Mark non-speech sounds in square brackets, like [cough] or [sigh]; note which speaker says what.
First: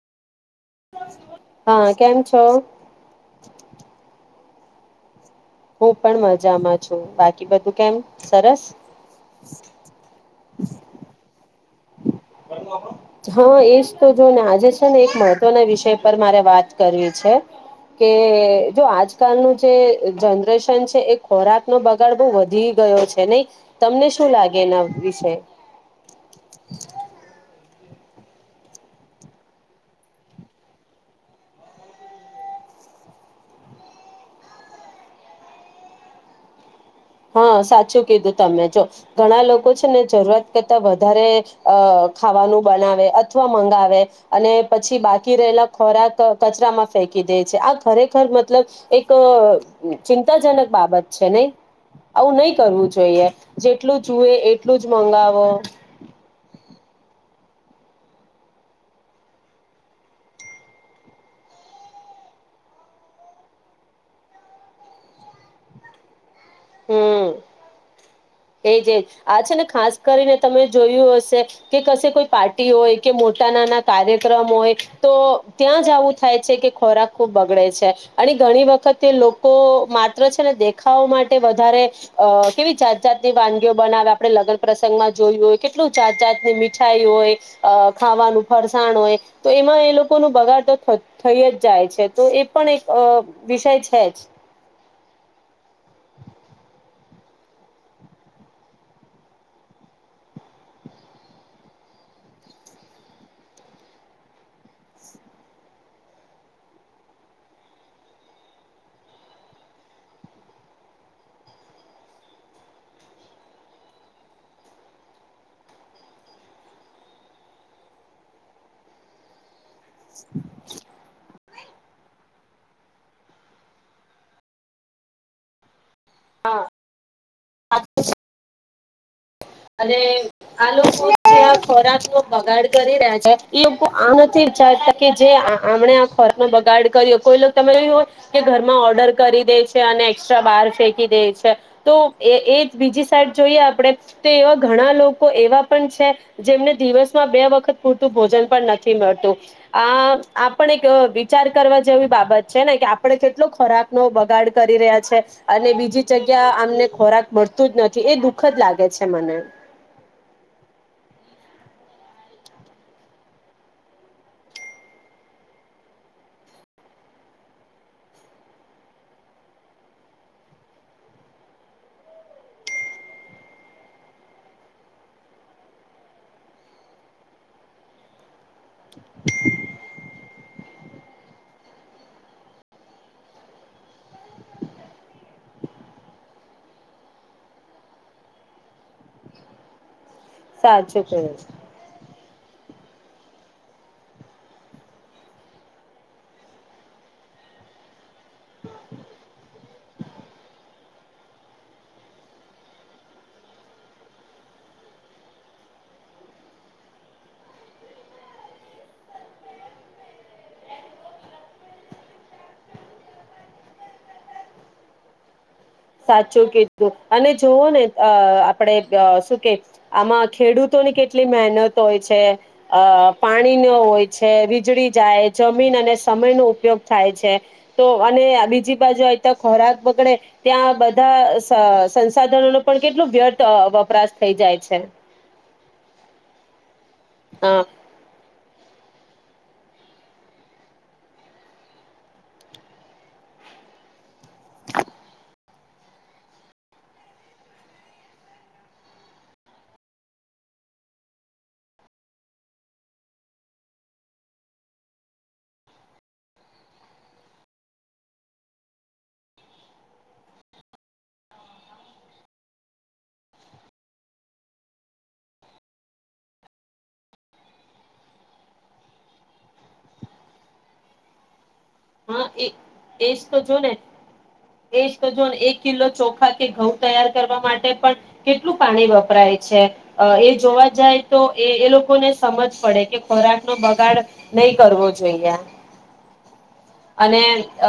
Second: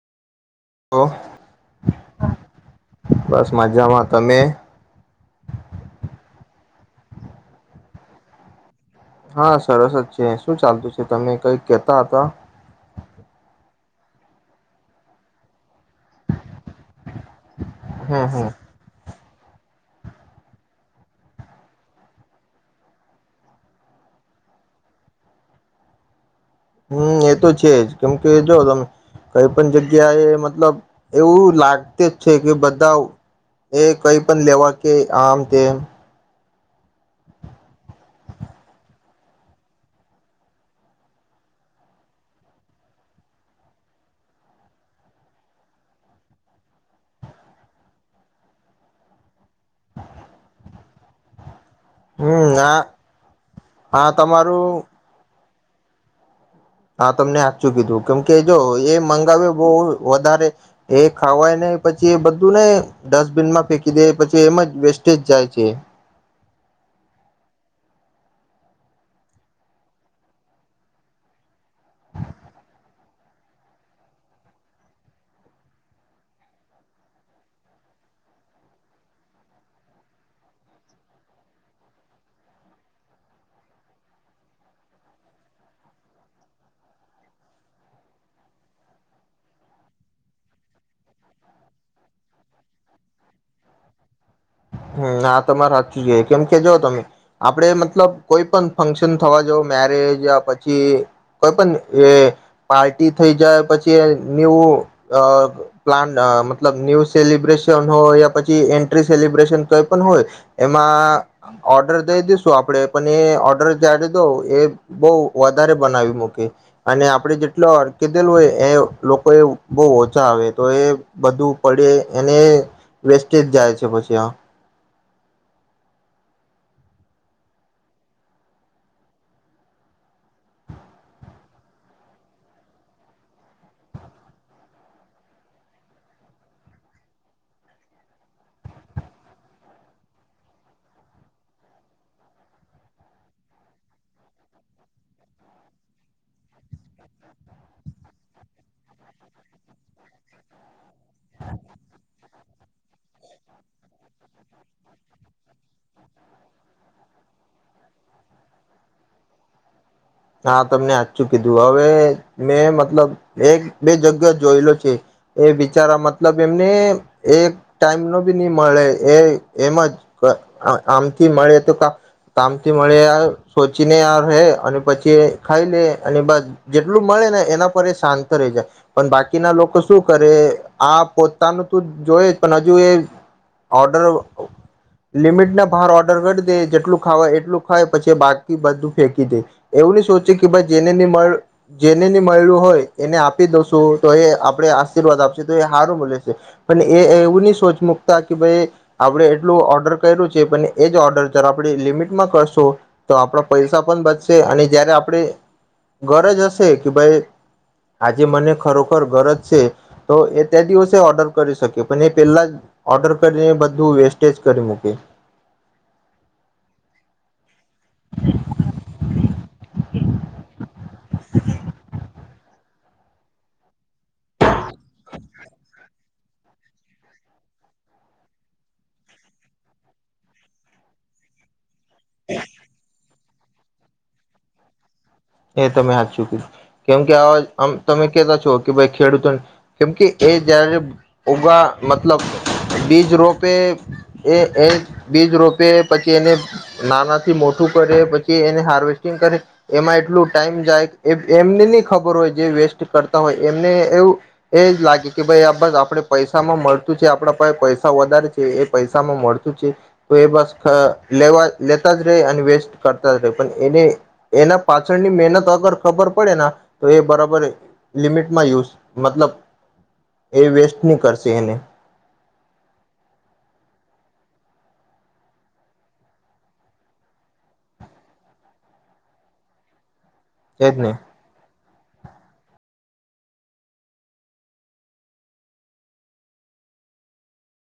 Speaker 1: હા કેમ છો
Speaker 2: બસ મજામાં તમે,
Speaker 1: હું પણ મજામાં છું. બાકી બધું કેમ સરસ
Speaker 2: હા સરસ જ છે શું ચાલતું છે તમે? કેતા હતા
Speaker 1: હમ્મ એજ તો જોને આજે છે ને એક મહત્વના વિષય પર મારે વાત કરવી છે. કે
Speaker 2: હમ હમ
Speaker 1: જો આજ. આજકાલનું જે જનરેશન છેએ ખોરાક નો બગાડ બહુ વધી ગયો છે. નહી તમને શું લાગે એના વિશે?
Speaker 2: [inaudible] [inaudible] [inaudible] હમ્મ એ તો છે જ કેમ કે જો તમે કઈ પણ જગ્યા એ મતલબ એવું લાગતી જ છે કે બધા એ કઈ પણ માં લેવા કે આમ તેમ.
Speaker 1: હા સાચું કીધું તમે જો ઘણા લોકો છે ને જરૂરત કરતા વધારે ખાવાનું બનાવે અથવા મંગાવે અને પછી બાકી રહેલા ખોરાક કચરામાં ફેંકી દે છે આ ખરેખર મતલબ એક ચિંતાજનક બાબત છે નહી. આવું
Speaker 2: હમ
Speaker 1: નહી
Speaker 2: આ
Speaker 1: કરવું જોઈએ જેટલું
Speaker 2: આ
Speaker 1: જુએ એટલું
Speaker 2: તમારું
Speaker 1: જ મંગાવો. [inaudible]
Speaker 2: હા તમને સાચું કીધું કેમ કે જો એ મંગાવે બહુ વધારે એ ખાવાય ને પછી એ બધું ને ડસ્ટબિનમાં ફેંકી દે પછી એમ જ વેસ્ટેજ જાય છે.
Speaker 1: હમ્મ એજ એજ આ છે ને ખાસ કરીને તમે જોયું હશે કે કશે કોઈ પાર્ટી હોય કે મોટા નાના કાર્યક્રમ હોય તો ત્યાં જ આવું થાય છે કે ખોરાક ખુબ બગડે છે. અને ઘણી વખતે લોકો માત્ર છે. ને દેખાવવા માટે વધારે અ કેવી જાત જાતની વાનગીઓ બનાવે આપણે લગ્ન પ્રસંગમાં જોયું હોય કેટલું જાત જાતની મીઠાઈ હોય ખાવાનું ફરસાણ હોય તો એમાં એ લોકો ન બગાડ તો થઈ જ જાય છે. તો એ પણ એક વિષય છે જ.
Speaker 2: હમ્મ તમારે સાચું જોઈ કેમ કે જો તમે આપડે મતલબ કોઈ પણ ફંક્શન થવા જ મેરેજ યા પછી કોઈ પણ એ પાર્ટી થઈ જાય પછી ન્યૂ પ્લાન મતલબ ન્યૂ સેલિબ્રેશન હોય યા પછી એન્ટ્રીસ સેલિબ્રેશન કઈ પણ હોય એમાં ઓર્ડર દઈ દીસું આપણે પણ એ ઓર્ડર આપી દો એ બહુ વધારે બનાવી મૂકી અને આપડે જેટલુ કીધેલું હોય એ લોકો એ બહુ ઓછા આવે તો એ બધું પડે એને વેસ્ટેજ જાય છે. [unintelligible]
Speaker 1: હા. હા. અને આ લોકો આ ખોરાક નો બગાડ કરી રહ્યા છે એ લોકો આ નથી વિચારતા કે જેણે આ ખોરાક નો બગાડ કર્યો કોઈ તરે હોય કે ઘરમાં ઓર્ડર કરી દે છે અને એસ્ટ્રા બહાર ફેંકી દે છે તો એ એ બીજી સાઈડ જોઈએ આપડે એવા ઘણા લોકો એવા પણ છે જેમને દિવસમાં બે વખત પૂરતું ભોજન પણ નથી મળતું આ આપણ એક વિચાર કરવા જેવી બાબત છે ને કે આપણે કેટલો ખોરાક નો બગાડ કરી રહ્યા છે અને બીજી જગ્યા અમને ખોરાક મળતું જ નથી એ દુઃખ જ લાગે છે. મને
Speaker 2: હા તમને આચું કીધું હવે મેં મતલબ એક બે જગ્યા જોયેલો છે એ બિચારા મતલબ એમને એક ટાઈમ નો બી નહી મળે એ એમ જ આમથી મળે તો કામથી મળે સોચીને આ રહે અને પછી કે ખાઈ લે અને બસ જેટલું મળે ને એના પર એ શાંત રહી જાય પણ બાકીના લોકો શું કરે આ પોતાનું તો જોય જ પણ હજુ એ ઓર્ડર લિમિટના બહાર ઓર્ડર કરીઢ દે જેટલું ખાવા એટલું ખાય પછી બાકી બધું ફેંકી દે. એવુંની સો
Speaker 1: સાચું કહ્યું
Speaker 2: [unintelligible] જને મળેલું હોય એને આપી દોસું તો એ આપણે આશીર્વાદ આપશે તો એ સારું મળલે છે પણ એ એવું નહી સોચ મૂકતા કે ભાઈ આપડણે એટલું ઓર્ડર કર્યું છે પણ એ જ ઓર્ડર જ આપણે લિમિટમાં કરશું તો આપણા પૈસા પણ બચશે. તે અને જયારે આપણે ગરજ હશે કે ભાઈ આજે મને ખરોખર ગરજ છે તો એ તે દિવસે ઓર્ડર કરી શકીએ પણ એ પહેલા જ ઓર્ડર કરીને બધું વેસ્ટેજ કરી મૂકે.
Speaker 1: સાચું કીધું અને જોવો ને અ આપડે શું કે આમાં ખેડૂત તે ને કેટલી મહેનત હોય છે. અ પાણી ન હોય છે વીજળી જાય જમીન અને સમય નો ઉપયોગ થાય છે તો અને બીજી બાજુ અ તો ખોરાક બગડે. ત્યાં બધા સંસાધનો ન પણ કેટલું વ્યર્થ વપરાશ થઈ જાય છે.
Speaker 2: એ તમે હા ચું ક કેમ કે આવામ તમે કેતા છો. કે ભાઈ ખેડૂતોને કેમ કે એ જયારે ઉગા મતલબ બીજ રોપે એ બીજ રોપે પછી એને નાનાથી મોટું કરે પછી એને હાર્વેસ્ટિંગ કરે એમાં એટલું ટાઈમ જાય એ એમને નહી ખબર હોય જે વેસ્ટ કરતા હોય એમને એવું એ જ લાગે કે ભાઈ આ બસ આપણે પૈસામાં મળતું છે આપણા પાસે પૈસા વધારે છે એ પૈસામાં મળતું છે તો એ બસ લેવા લેતા જ રહે અને વેસ્ટ કરતા જ રહે પણ એને એના પાછળની મહેનત અગર ખબર પડે તો એ બરાબર લિમિટમાં યુઝ મતલબ એ વેસ્ટ નહી કરશે એને.
Speaker 1: હા એ એશ તો જો ને એશ તો જોને એક કિલો ચોખા કે ઘઉં તૈયાર કરવા માટે પણ કેટલું પાણી વપરાય છે. અ એ જોવા
Speaker 2: એજ ને
Speaker 1: જાય તો એ એ લોકો લોકોને સમજ પડે કે ખોરાક નો બગાડ નહી કરવો જોઈએ અને